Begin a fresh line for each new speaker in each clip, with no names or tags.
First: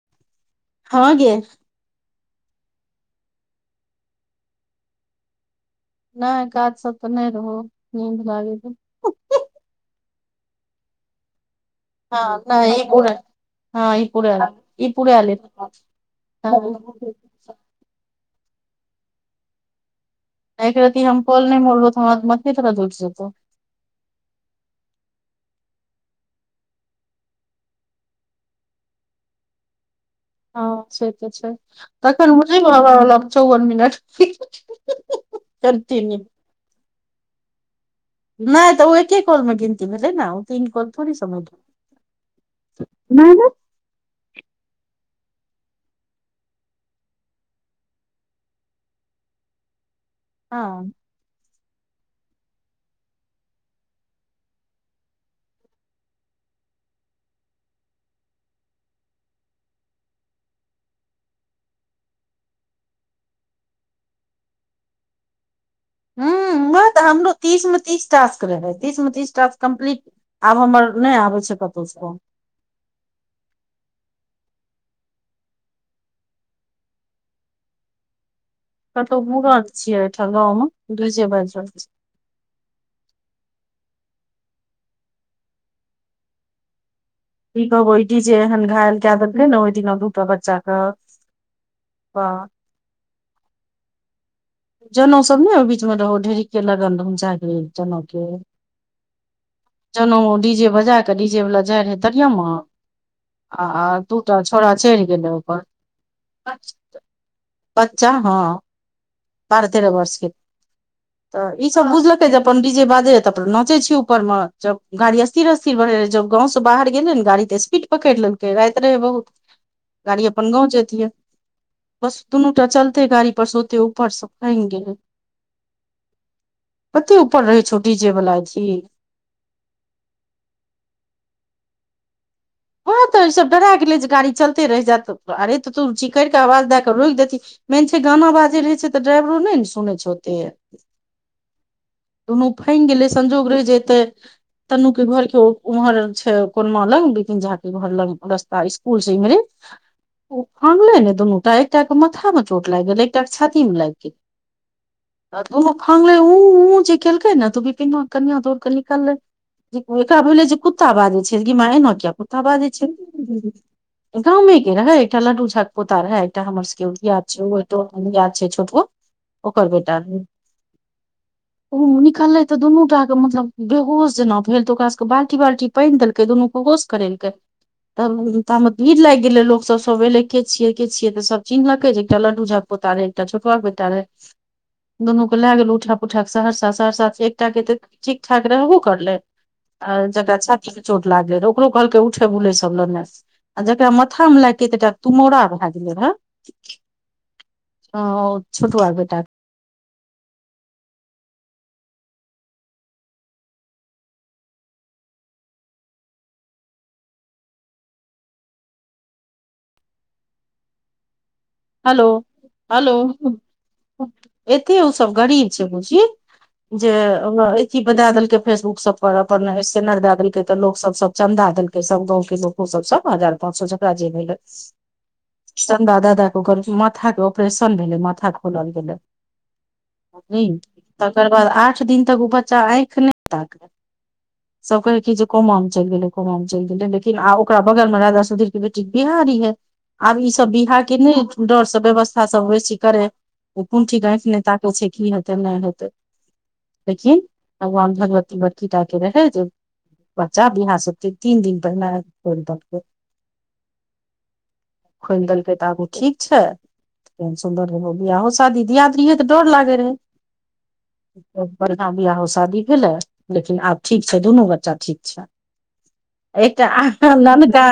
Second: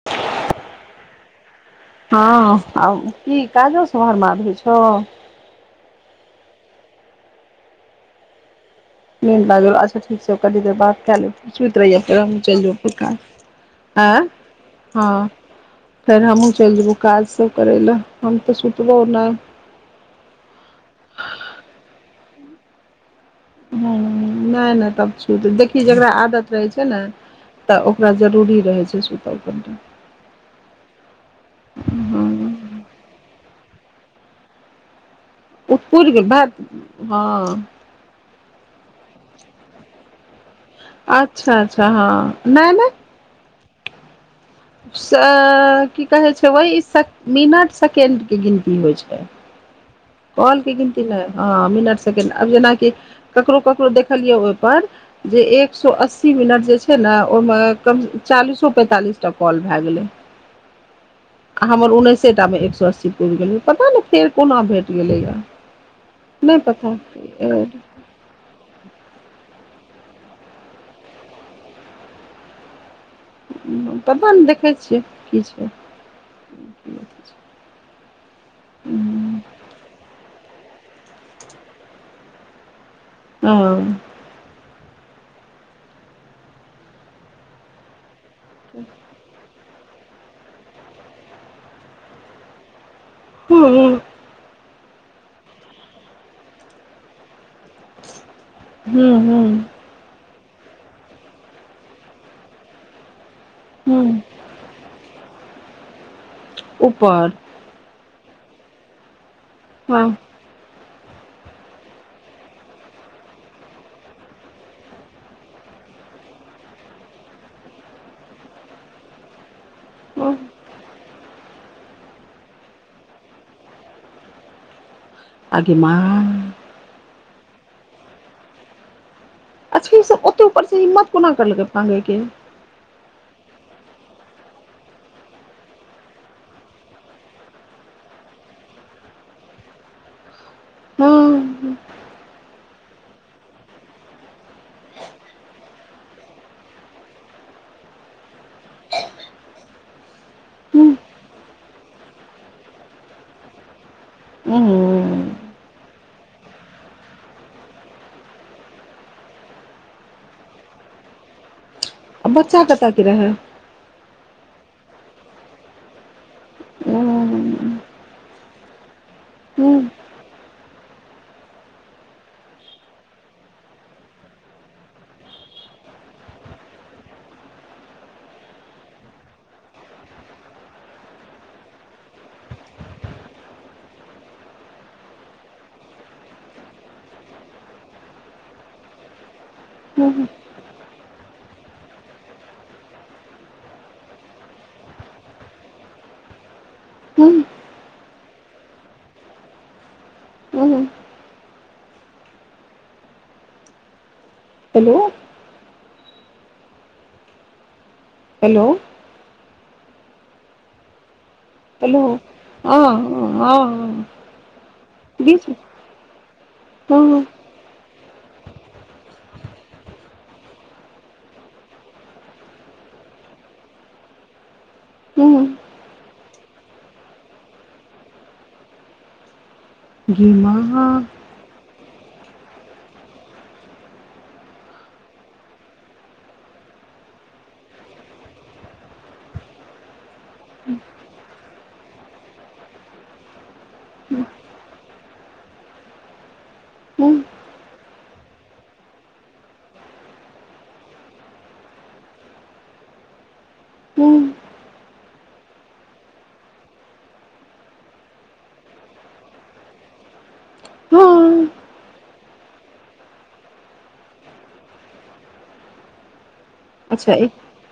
[inaudible]
हँ गे
हँ आ की काजो सब हरमाद होइ छौ
नहि काज सब तऽ नहि रहौ नीन्द लागै छै
नींद लागल हौ अच्छा ठीक छै कनी देर बात कै ले फेर सुति रहिहें फेर
हँ
हमहुँ चलि
नहि ई
जेबौ
पूरा हँ
[unintelligible]
ई
आँ
पूरा ई पूरा
हँ
आले
फेर हमहूँ चलि जेबहु काज सब करय लए हम तऽ सुतबो नइ
एक रति हम कोल नहि मरलो त हमरा मथे दरद उइढ़ जेतौ
हं नहि नहि तब छूत देखी जेकरा आदत रहै छै ने तऽ ओकरा जरूरी रहै छै सुत क
हँ से त छै
हँ
तखन बझल [unintelligible] चौवन मिनट
उतपुर
कंटिन्यू
के भै हँ
नय त ओ एके कॉल मे गिनती भेलै ने ओ तीन कॉल
अच्छा अच्छा हँ नय नय
नय नय
सै की कहे छै वही स मिनट सेकेंड के गिनती होइ छै कॉलके
हँ
गिनती नहि हँ मिनट सेकेण्ड आब जेनाकि ककरो ककरो देखलियै ओहिपर जे एक सो अस्सी मिनट जे छै ने ओहिमे कम चालीसो पैंतालिस टा कॉल भए गेलै हमर उनइसेटामे एक सौ अस्सी पुड़ गेल पता नहि फेर कोना भेल गेलैआ
हं वैह तऽ हमरो तीस में तीस टास्क रहे तीस मे तीस टास्क कम्प्लीट आब हमर नहि आबे छै कतहु से
पता नय देखै छियै की छै [inaudible]
कतहु मुरन छियै ठाम गाँव मे डीजे बाजि रहल छी
अं
ठीक है ईठी जेहन घायल कए देेलैकेने ओ दिना रूक तबच्चा क बा
हूँ
जनाउ सब ने ओहि बीच मे रहो ढेरिके लगन रह जनउ के
हूँ हूँ
जना डी जे बजा क डीज वला जाय रहे तरियमा आ
हँ
दूटा थोड़ा चढ़ि गेलै ओकर
ऊपर
बच्चा हँ बारह तेरह
हँ
बर्षके त ई सब बुझलकै जे अपन डी जे बाजे त अपन नाचे छी ऊपर मे जब गाड़ि स्थिरे स्थिर बढे रहे जब गाँव सँ बाहर गेले ने गाड़ी त स्पीड पकइड़ लेलकै राइत रहै बहुत गाड़ी अपन गाँव जतीय बस दुनू टा चलते गाड़ी पर ओते ओ परस फांइग गेले
आगेमाय
कते ऊपर रहै छौ डीजे वला अथी
अच्छा इ सब ओते ऊपर से हिम्मत कोना करलकै फांगे के
हं त ई सब डरा गेलै जे गाड़ी चलते रहि जायत अरे त तू चिकर क आवाज दए क रोक देती मेन छै गाना बाजै रहै छै त ड्राइवरो नय ने सुनै छै ओते
हँ
दुनू फइंग गेलै संजोग रहे जे येते तनु के घर उहर छै कोनमा लग झा के घर लग रस्ता स्कुल से इमेरे ओ फांगलै ने दुनूटा एकटा के माथा मे चोट लाग गेलय एकटा के छाति में लाग गेल
आ
आ दुनू फांगलै उ उ जे केलकै ने बिपीनमा के कनिआ दौड़ क निकललै एकरा भेले जे कुत्ता बाजै छै कि गे माय एना किया कुत्ता
बच्चा
बाजे
कतऽ
छै
के रहै
गाँमे के रहय एकटा लडू झा क पोता रहे एकटा हमरा सके दियाद छै छोटू ओकर बेटा रहे
ह [inaudible]
उ निकललै त दुनू टा के मतलब बेहोश जेना भेल त ओकरा सबके बाल्टी बाल्टी पइन देलकै दुनू के होश करेल के तब ता मे भीड़ लाइग गेले लोक सब येले के छिय के छिये त सब चिन्हलके जे एकटा लड्डू झा पोता रहय एकटा छोटवा के बेटा रहे दुनू के लए गेल उठा पुठा सहरसा सहरसा एकटा क ठीक ठाक रहबो करले आ जकरा छाती मे चोट लागै रह ओकरो कहलके उठे बुलै सब ले ने आ जकरा माथा मे लाइगके ऐतेटा तुमौरा भए गेल रहे
हूँ
हं ओ छोटुआ के बेटा
हूँ हेलो हेलो हेलो
हलो
हँ
हलो
हँ
एते ओ सब
बीच
गरीब छै बुझी जे
हँ
ओ चीप द देलकय फेसबुक सब पर अपन सेनर द देलकय त लोक सब चन्दा देलकय सब गाँव के लोक ओ सब सब हार पच सए जकरा जे भेलय
हूँ
चन्दा द दऽ कर माथा के ऑपरेशन भेलै माथा खोलल गेले
गे
हं
माँ
तकर बाद आठ दिन तक ओ बच्चा आँख नहि ताकै
ह [inaudible]
सब कहै कि जे कोमा मे चइल गेलै कोमा मे चइल गेलै लेकिन आ ओकरा बगल में राजा सुधीर के बेटी बिहा रीये आब ईसब बियाहके नै डरसँ व्यवस्था सब बेसी करै कोन ठीक आँइख नय ताके छै की हेतै नहि हेतै
हँ
लेकिन भगवान भगवती बरकी टा के रहे जे बच्चा यहाँ सबके तीन दिन पहिने
हूँ
खोइल देलकड त आब ओ ठीक छ केहन सुन्दर रह बियाहो शादी दियाद रहियै तऽ डर लागे रहै बढ़िआँ बियाहो शादी भेलै लेकिन आब ठीक छै दुनू बच्चा ठीक छै एकटा
अच्छा
आँहा
एक
ननका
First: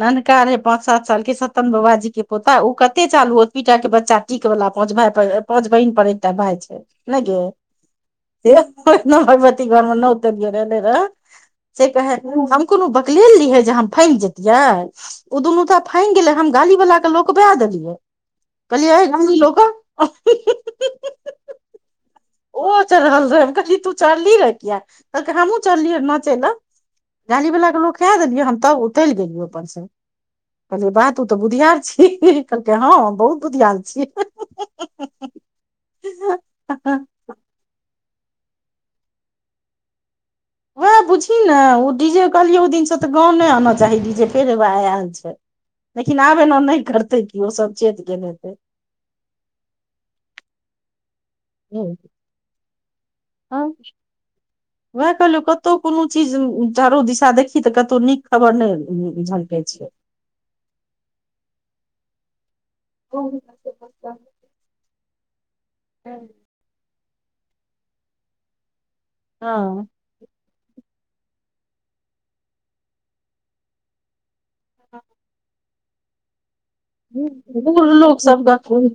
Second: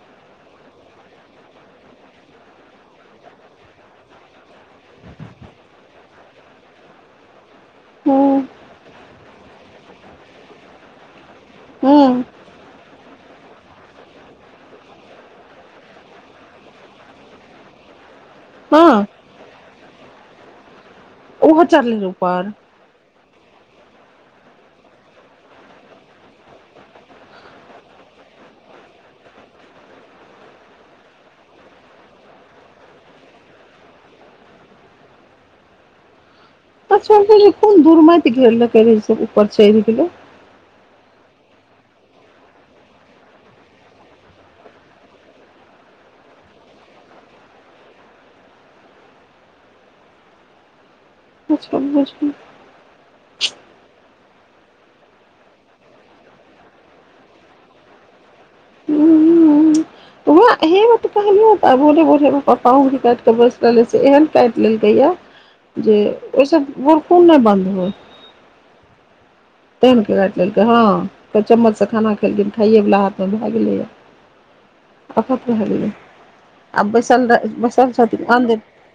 ननका रहे पाच सात साल के सतन बबाजी के पोता ओ क ते चालू ओतबी टा के बच्चा टिक वला पांच भय पर पाँंच बहिन पर एकटा भाई छै नय गे
हँ
[unintelligible] भगवती घर में नत [unintelligible] रहय से
हँ
कहे हम कोनो बकले ल लीहे जे हम फइंग जतियै ओ दुनू त फइंग गेलै हम गाली वला के लोकवा देलियै कहलियै
हँ
हे गाली लोक क
ओहो चढ़ले रूपर
ओ चढ़ल रहे कहली तू चढ़ली रे किया कहलक हमहूँ चढ़लियै नाचै लए गाली वला के लोका देलियै हम तब उतल गेलियै अपन से
ह
कहलियै बा तू तऽ बुधियार छी कहलकै हँ बहुत बुधियार छी
[unintelligible] कोन दुरमइत घेट लेलकय जे इ सब ऊपर चइढ़ गेलइ
उएह बुझही ने ओ डी जे कहलियै ओहि दिनसँ तऽ गाँव नहि आना चाही डी जे फेर आयल छै लेकिन आब एना नहि करते क ओ सब चेत गेल हेतै
बछ ब [inaudible]
हम वएह कहलियौ कतहु कोनो चीज चारो दिशा देखी तऽ कतहु नीक खबर ने झलटे छै
ओ [unintelligible] हे बात कहली ह त बो बोल प्पा शिक ब एहन काटि लेलकै या जे ओहिस भोरखून नहि बंन्द हुए
हँ
काटि लेलकै हँ चम्मच से खाना खेलखिन खाइए वला हाथ मे भए गेले आफत भाह गेलै आ बैसल
बुर
बैसल
लोग
छथिन
सब
अन्दर
कऽ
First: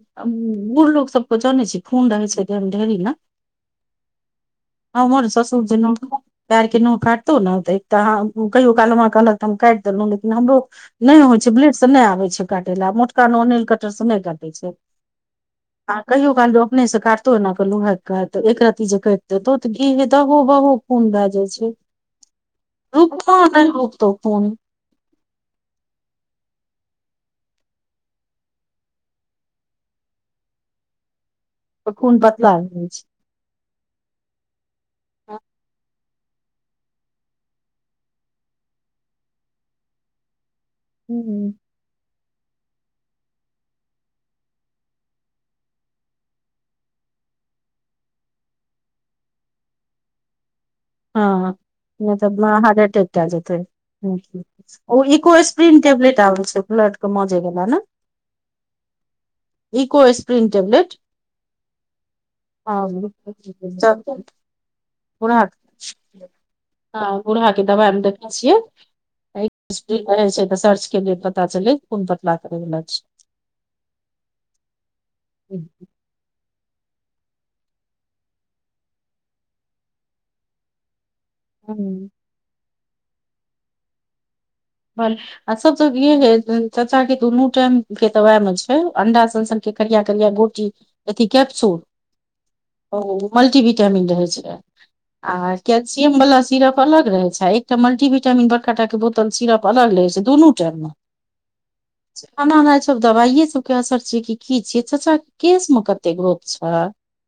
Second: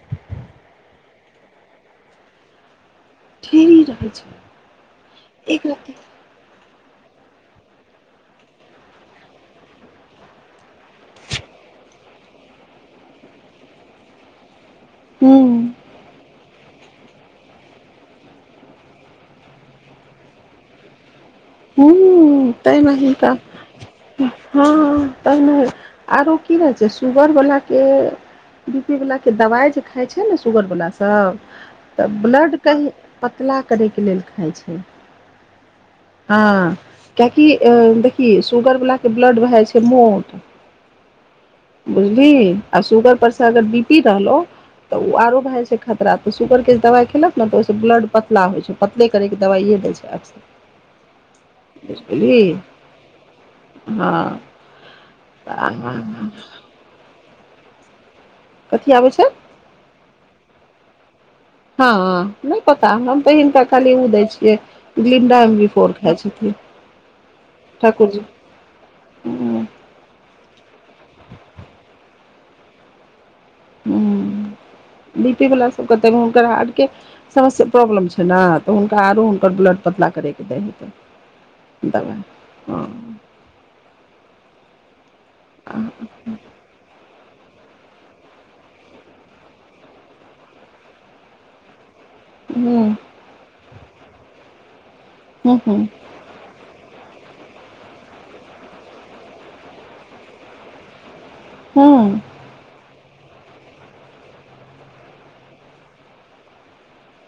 बुढ़ लोग सबके जानै छी खून रहै छै ढेरीक ने
ठेरी रहै छै
हमर शशुर
एक
जे न
रती
पेड़ के नह काटतहु ने तऽ एक तऽ कहियो काल कहलक तऽ हम काटि देलहुँ लेकिन हमरो नहि होइ छै ब्लेड से नहि आबे छै काटे ल मोटका तैह नेल कटर से नहि काटै छै
हूँ
आ कहियो काल जो अपने से काटतो न क लुहेक काट एक रती जे देतो तऽ घी मे दहो बहु खुन बाजै छै
हू तै लेल हिनका
रुकतो नहि रुकतौ खून
हँ तैमे आरो की रहै छै सुगर वला के बी पी वलाके दबाइ जे खाइ छै ने सुगरवलाास सभ तऽ
खून पतला
ब्लड
रहै
कहीँं पतला करैके लेल खाइ छै
आ [inaudible]
हँ कियकि अ देखी सुगर वला के ब्लड भाय जाय छै मोट
हूँ
बुझली आ सुगर परसँ अगर बी पी रहलो तऽ ओ आरो भए जाइ छै खरा तऽ श सुगरके जे दबाइ खेलक ने तऽ ओहिसँ ब्लड पतला होइ छै पतले करैके दवाइए दै छै
हँ हँ नहि
बुझलिही
तब हार्ट अटैक काय जेतै
हँ
ओ इकोस्प्रिन टेब्लेट आब छै ब्लड के माजे बला ने
कथि आबै छै
इको ए्स्प्रिन टेबलेट
हँ नहि
हँ
पता हम तऽ हिनका खाली ओ दै छियै ब्लिंडावी
हँ बूढ़ाहाके दबाइमे
ठाकुर जी
देखैने छियै
हूँ
कि करै छै तऽ सर्चे केलियै पता चल कोन पतला करै वाल छै
हूं बी पी
छै
वला सबके त [unintelligible] मुम के राहर के समस्य प्रॉब्लम छै ने तऽ हुनका आरो हुनकर ब्लड पतला करयके दै लेल
हूँ
दबा हँ
बाल [unintelligible] आ सबसँ चाचा के दुन्नू टाइम के दबाई मे छै अंडा सनसन के करिया करिया गोटी अथि कैप्सूल
हूँ
ओ मल्टी विटामिन रहै छै आ
हूँ हूँ
कैलसियम वाला सिरप अलग रहै छै एकटा मल्टीविटामिन बड़काटा के बोतल सिरप अलग लै छै दुनू टाइम मे
हूंम्म
नै हमरा ई सब दवाइये सब के असर छै कि की छियै चच्चा केश मे कते गोप छै।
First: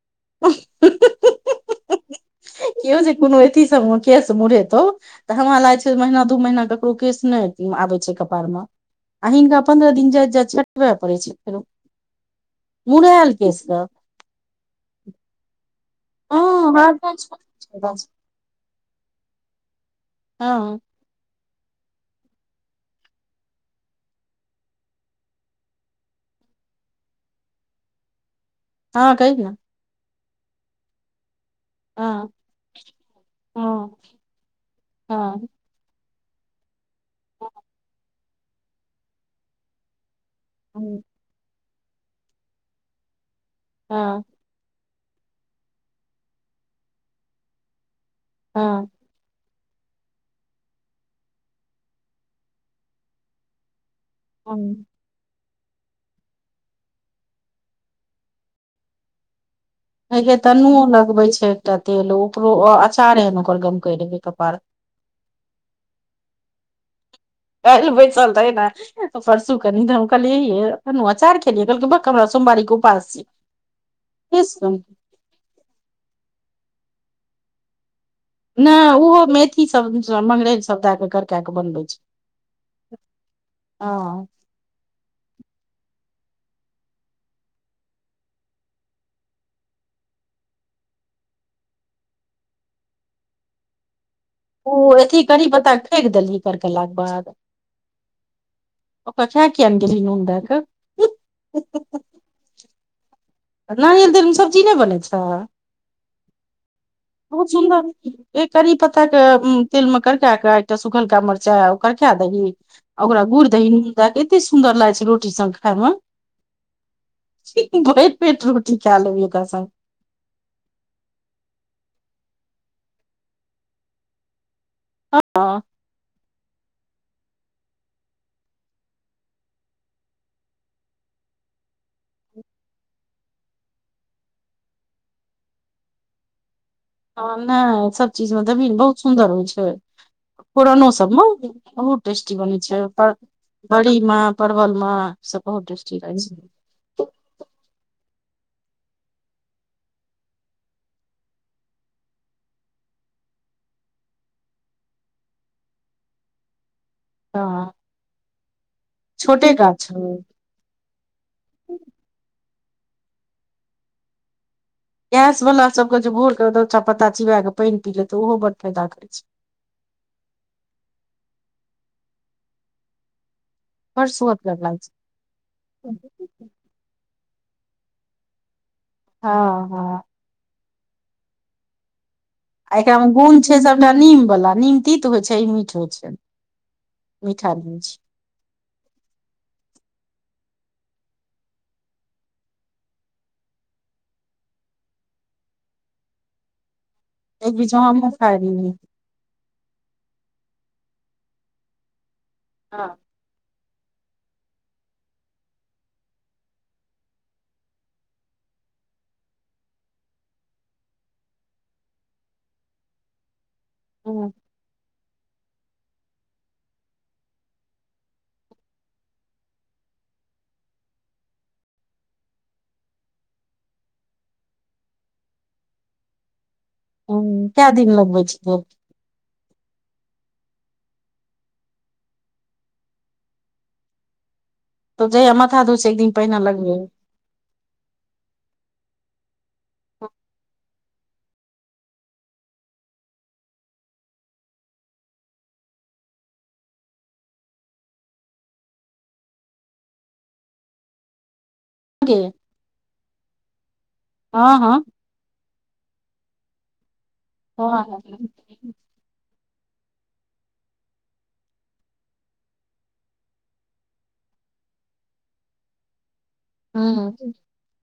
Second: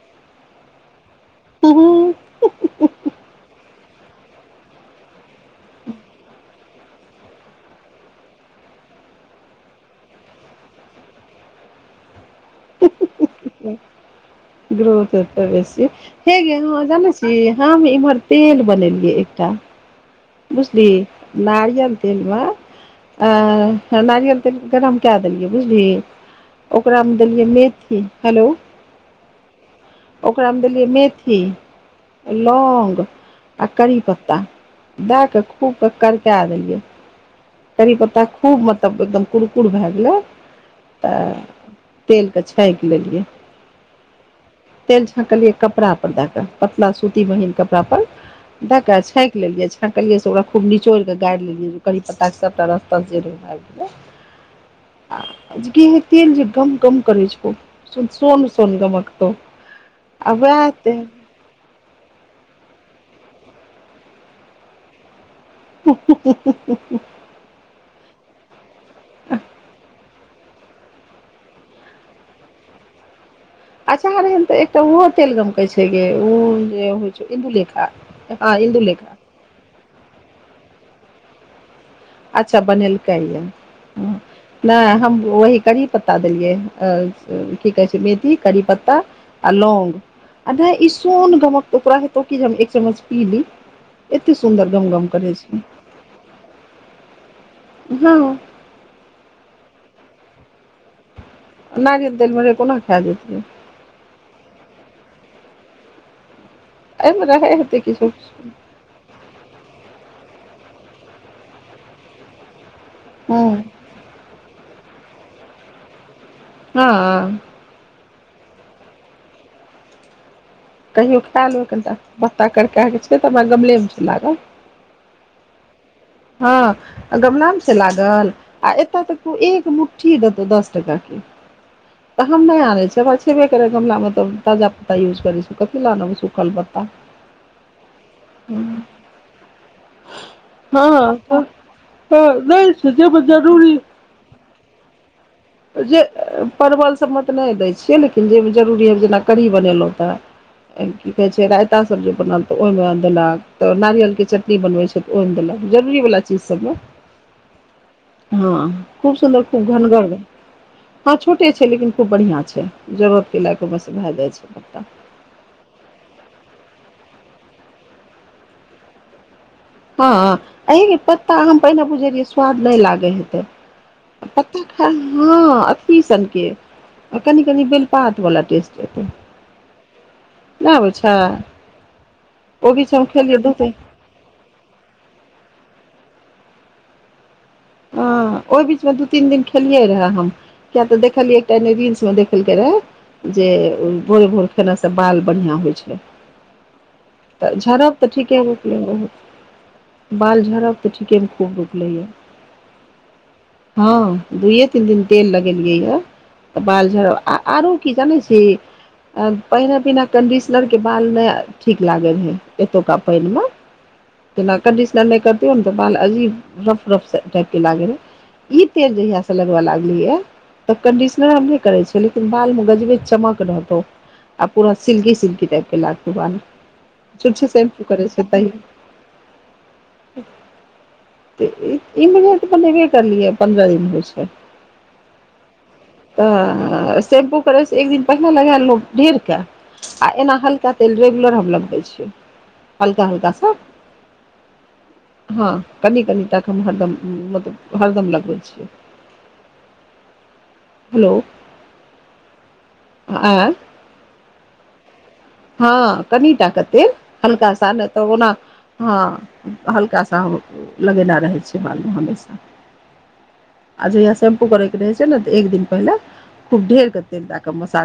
[inaudible]
केओ जे कोनो अथी सब केश मुुरेतौ तऽ हमरा लागै छै महीना दू महीना ककरो केस नहि आबै छै कपाड़मे आ हिनका पन्द्रह दिन जाइत जाइत छटबय पड़ै छै फेरो मुड़ायल केस के
ग्रोथ हेतै बेसी हे गे एगो
हँ
बात जानै छीही हम इम्हर तेल बनेलियै एकटा
हँ
बुझली नारियल तेलमे आ नारियल तेल के गरम कए देलियै बुझलिही ओकरा मे देलियै मेथी हेलो
हँ कहि न
ओकरामे देलियै मेथी
हँ
आ लौंग आ
हँ
करी पत्ता दए कऽ
हँ
खूब के कड़कै देलियै करि पत्ता खूब मतलब एकदम कुरकुर भए गेलै
हूंम्म
तऽ तेलके छाँयक लेलियै
हँ
तेल छाँकलियै कपड़ा पर दए कऽ पतला सूती महीन कपड़ा पर द
हँ हँ
के आ छाँकि लेलियै छाँकलियै से ओकरा खूब निचोड़ कऽ गारि लेलियै जे कहलियै पत्ता के सबटा रस तस जे रहै भे गेेलै
हूंम्म
आजे गे उ तेल जे गम गम करै छौ सोन सोन गमकतौ
हे
आ
गे
वएह
तनुओं
तेल
लगबै छै एकटा तेल ओकरो अ अँचार एहन ओकर गमकै रहै कपार
[unintelligible]
काल्हि बैसल रहै न आ परसू कनि तऽ हम कलियै आँय ये तनु अँचार खेलियै तऽ कहलकै बक्क हमरा सोमवारीके उपास छी
अँचार एहन तऽ एकटा उहो तेल गमकै छै गे ओ जे होइ छौ इंदुलेखा
नहि उहो मेथी सब मंगरैल सब दए कऽ करका कऽ बनबै छै
अच्छा बनेलकै ये
हँ
नहि हम वही करी पत्ता देलियैहन की कहै छै मेथी करी पत्ता आ लौंग आ नहि ई सोन गमकतौ तोरा हेतौ कि जे हम एक चम्मच पी ली एत्ते सुन्दर गम गम करै छै
छाँकि देलही कड़कला के बाद
हँ
ओकरा खै किया नै देलही नून दै कऽ
नारियल तेलमे रहै कोना खा जैतियै।
नारियल तेलमे सब्जी नहि बनै छै
एहिमे
बहुत
रहै हेतै
सुन्दर
किछो
ए
किछो
करी पत्ता पत्ता के तेल मे करके कऽ आ एकटा सुखलका मिरचाइ करका देबही आ ओकरा गुड़ि दही नून दए कऽ एतेक सुन्दर लागै छै रोटी संगे खायमे
हँ
भरि पेट रोटी खे लेबही ओकरा संग
कहियो खै लेबै कनिटा पत्ता करके कऽ छै तऽ हमरा गमलेमे छै लागल
हँ
हँ आ गमलामे छै लागल आ एतय तऽ कियो एक मुट्ठी देतो दस टेकाकेँ [inaudible] तऽ हम नहि आनै छी हमर छेबे करै गमलामे तऽ ताजा पत्ता यूज करै छी कथी ल आनब सुखल पत्ता
हँ नहि सब चीज म देबही नऽ बहुत सुन्दर होइ छै फोरनो
हँ
सब मऽ
तऽ
बहुत
हँ
टेस्टी बनै
नहि
छै पर
जाहिमे जरूरी
बड़ी मऽ परवल मऽ
जे परवल सभमे तऽ नहि दै छियै लेकिन जे जरूरी हइ जेना कढ़ी बनेलहुँ तऽ की कहे छै रायता सब जे बनल तऽ ओहि मे देलक त नारियलकेँ चटनी बनबै छै तऽ ओहिमे देलक जरूरी वाला चीज सबमे
हँ
हँ खूब सुन्दर
छोटे
खूब
गाछ
घनगर
छौ
हँ छोटे छै लेकिन खूब बढ़िआँ छै जरूरतके लायक ओ बस भए जाइ छै
गैस वाला सबके जे भोर कऽ दू टा पत्ता चिबा कऽ पाइन पी लै तऽ ओहो बड फायदा करै छै
हँ ऐहिमे पत्ता हम पहिने बुझै रहियै स्वाद नहि लागेय हेतै
बड़
पत्ता
सुअदगर लागै छै
खर हँ अथी सनकेँ आ कनी कनी बेलपात वाला टेस्ट एतो
हँ हँ
नहि आबै छै ओ
आ
बीच
एकरा
हम
मे
खेलियै
गुन छै
बहुते
सबटा नीम वाला नीम तित हो छै ई मीठ हो छै मिठा निम
हँ ओहि बीच मे दू तीन दिन खेलियै रहे हम किया तऽ देखलियै एकटा रील्स मे देखल केँ रेहै जे भोरे भोर खयनासँ बाल बढ़िआँ होइ छै तऽ
एक बीच मे
झड़ब तऽ
हमहुँ खाय
ठीके [unintelligible]
रहियै
बहुत बाल झड़ब तऽ ठिके मऽ खूब रुकले य
हँ
हँ दुइये तीन दिन तेल लगेलियै य तऽ बाल झड़ आ आरो की जानै छी पहिने बिना कन्डिशनरके बाल नहि ठीक लागै रहै एतुका पाइन मऽ
हँ
जेना कंडिशनर नै करतियै न तऽ बाल अजीब रफ रफ सँ टाइप केँ लागे रहै इ तेल जहिया सँ लगवा लागलीयै ऐ तऽ कंडिशनर हम नहि करे छियै लेकिन बाल मे गजबे चमक रहतौ आ पूरा सिल्की सिल्की टाइप केँ लागतौ बाल छुछै
हूँ कै
सेम्पु
दिन
करै
लगबै
छियै तैयो तऽ इम्हरे त बनेबे करलियै पन्द्रह दिन होइ छै
तऽ जहिया माथा धोय से एक दिन पहिने लगबै
तऽ शेम्पू करै से एक दिन पहिने लगा लेलौ ढेर केँ आ एना हल्का तेल रेगुलर हम लगबै छियै हलका हलका सँ हँ कनि कनिटा कऽ हम हरदम हूँ मतलब हरदम लगबै छिये हेलो
गे,
आँ
हँ हँ
हँ कनिटा कऽ तेल हल्का सा नै तऽ ओना हँ हल्का सा हम लगेने रहे छिये बाल मऽ हमेशा आ जहिया शेम्पू करै केँ रहे छै नऽ एक दिन पहिले खुब ढेर कऽ
हूँ
तेल दै कऽ मसाज